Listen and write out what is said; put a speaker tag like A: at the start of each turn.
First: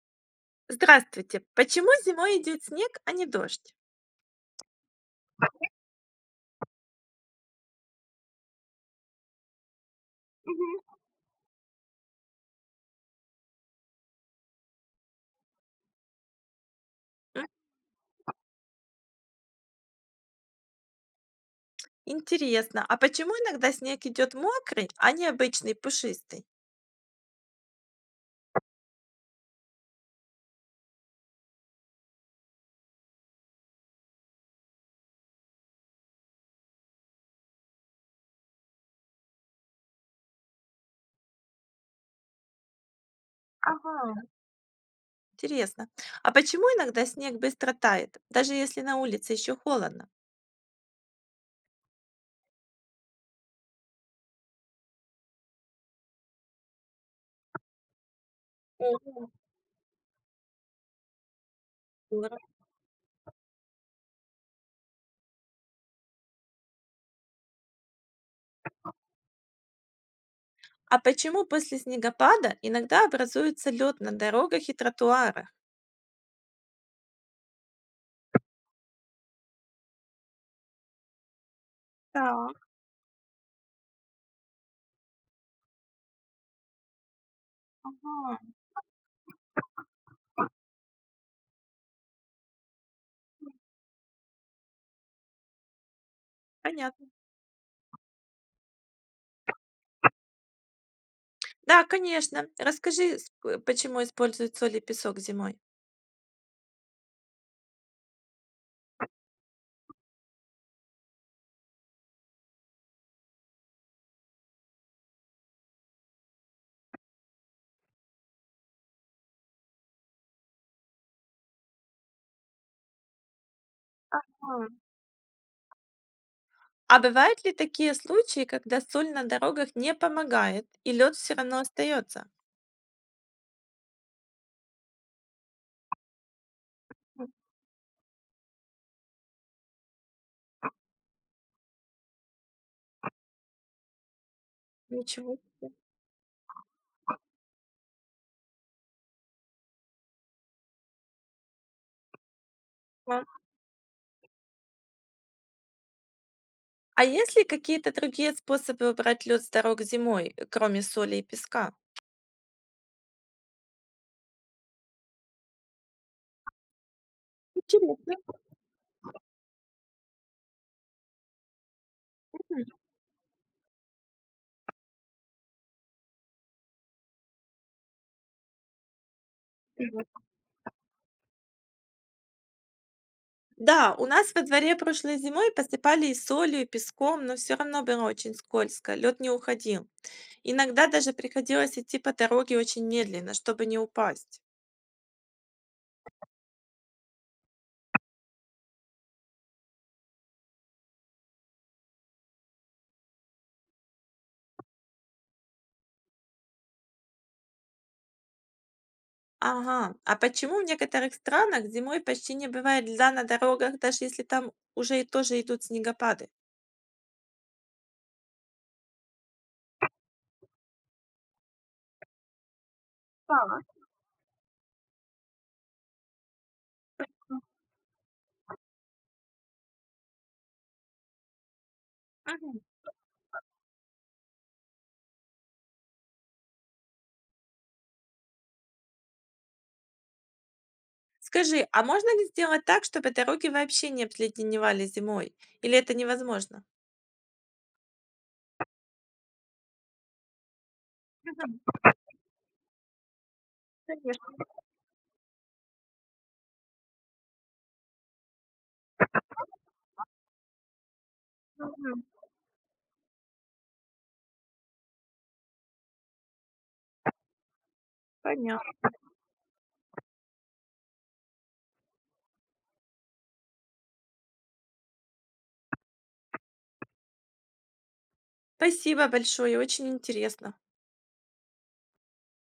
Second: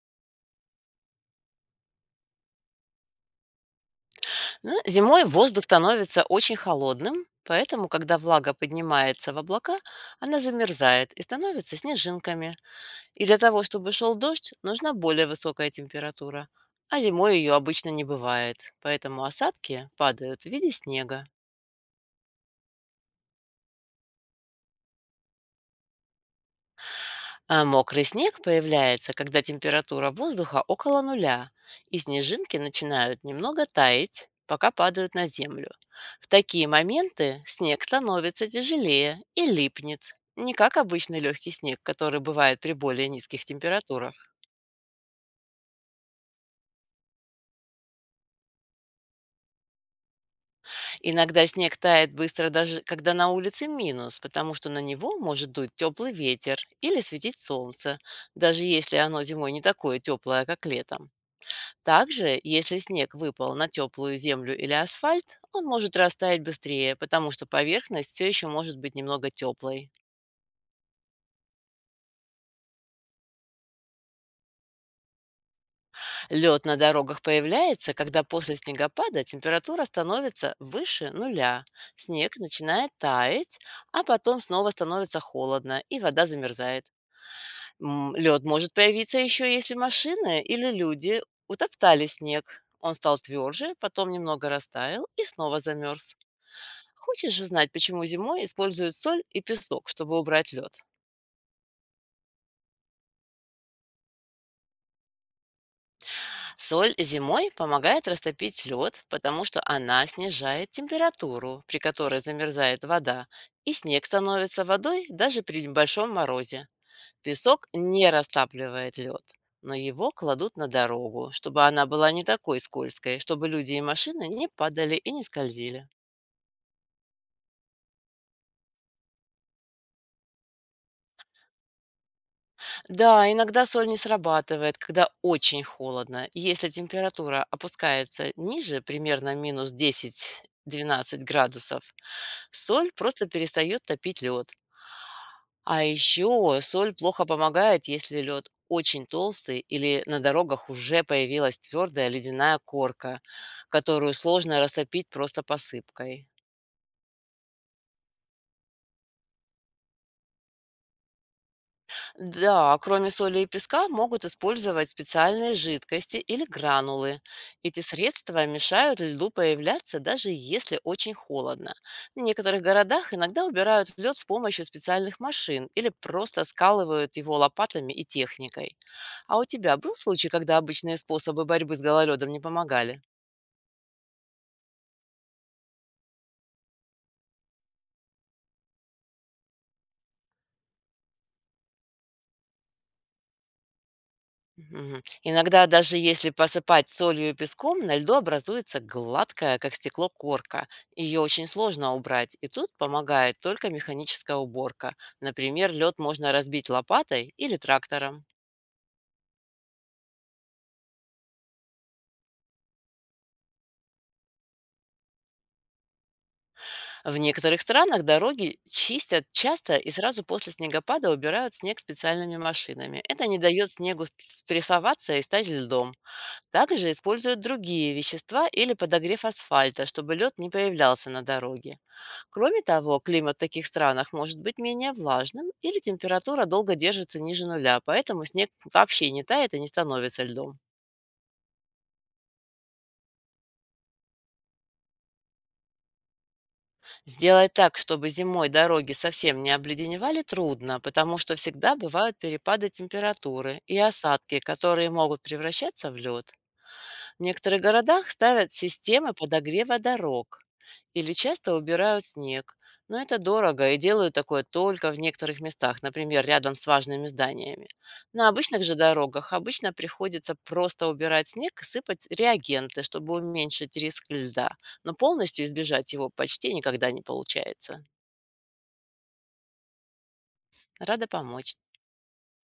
A: Здравствуйте. Почему зимой идет снег, а не дождь?
B: Ну, зимой воздух становится очень холодным, поэтому, когда влага поднимается в облака, она замерзает и становится снежинками. И для того, чтобы шел дождь, нужна более высокая температура. А зимой
A: М,
B: ее обычно не бывает, поэтому осадки падают в виде снега.
A: интересно. А почему иногда снег идет мокрый, а не обычный пушистый?
B: А мокрый снег появляется, когда температура воздуха около нуля, и снежинки начинают немного таять, пока падают на землю. В такие моменты снег становится тяжелее и липнет. Не как обычный легкий снег, который бывает при более низких
A: Ага.
B: температурах.
A: Интересно. А почему иногда снег быстро тает, даже если на улице еще холодно?
B: Иногда снег тает быстро, даже когда на улице минус, потому что на него может дуть теплый ветер или светить солнце, даже если оно зимой не такое теплое, как летом. Также,
A: Здорово.
B: если снег выпал на теплую землю или асфальт, он может растаять быстрее, потому что поверхность все еще может быть немного теплой.
A: А почему после снегопада иногда образуется лед на дорогах и тротуарах?
B: Лед на дорогах появляется, когда после снегопада температура становится выше нуля. Снег
A: Так,
B: начинает таять, а потом снова становится холодно, и вода замерзает.
A: ага,
B: Лед может появиться еще, если машины или люди утоптали снег. Он стал тверже, потом немного растаял и снова замерз.
A: понятно.
B: Хочешь узнать, почему зимой используют соль и песок, чтобы убрать лед?
A: Да, конечно. Расскажи, почему используют соль и песок зимой?
B: Соль зимой помогает растопить лед, потому что она снижает температуру, при которой замерзает вода, и снег становится водой даже при небольшом морозе. Песок не растапливает лед, но его кладут на дорогу, чтобы она была не такой скользкой, чтобы люди и машины не
A: А
B: падали и не скользили.
A: А бывают ли такие случаи, когда соль на дорогах не помогает и лед все равно остается?
B: Да, иногда соль не срабатывает, когда очень холодно. И если
A: М,
B: температура опускается ниже, примерно минус 10-12 градусов, соль просто перестает топить лед.
A: ничего
B: А еще соль плохо помогает, если лед очень толстый или на дорогах уже появилась твердая ледяная корка,
A: себе.
B: которую сложно растопить просто посыпкой.
A: А есть ли какие-то другие способы убрать лед с дорог зимой, кроме соли и песка?
B: Да, кроме соли и песка могут использовать специальные жидкости или гранулы. Эти
A: Интересно.
B: средства мешают льду появляться, даже если очень холодно. В некоторых городах иногда убирают лед с помощью специальных машин или просто скалывают его лопатами и техникой. А у тебя был
A: М.
B: случай, когда обычные способы борьбы с гололедом не помогали?
A: Да, у нас во дворе прошлой зимой посыпали и солью, и песком, но все равно было очень скользко, лед не уходил. Иногда даже приходилось идти по дороге очень медленно, чтобы не упасть.
B: Мгм. Иногда даже если посыпать солью и песком, на льду образуется гладкая, как стекло, корка. Ее очень сложно убрать, и тут помогает только механическая уборка. Например, лед можно разбить лопатой или трактором.
A: Ага, а почему в некоторых странах зимой почти не бывает льда на дорогах, даже если там уже и тоже идут снегопады?
B: В некоторых странах дороги чистят часто и сразу после снегопада убирают снег специальными машинами. Это не
A: Так.
B: дает снегу спрессоваться и стать льдом. Также используют другие вещества или подогрев асфальта, чтобы лед не появлялся на дороге. Кроме
A: Мгм.
B: того, климат в таких странах может быть менее влажным или температура долго держится ниже нуля, поэтому снег вообще не тает и не становится льдом.
A: Скажи, а можно ли сделать так, чтобы дороги вообще не обледеневали зимой? Или это невозможно?
B: Сделать так, чтобы зимой дороги совсем не обледеневали, трудно, потому что
A: Мгм.
B: всегда бывают перепады температуры и
A: Конечно.
B: осадки, которые могут превращаться в лед. В некоторых городах ставят системы подогрева дорог или часто
A: Мгм.
B: убирают снег. Но это дорого и делают такое только в некоторых местах, например, рядом с важными зданиями. На обычных
A: Понятно.
B: же дорогах обычно приходится просто убирать снег и сыпать реагенты, чтобы уменьшить риск льда. Но полностью избежать его почти никогда не получается.
A: Спасибо большое, очень интересно.
B: Рада помочь.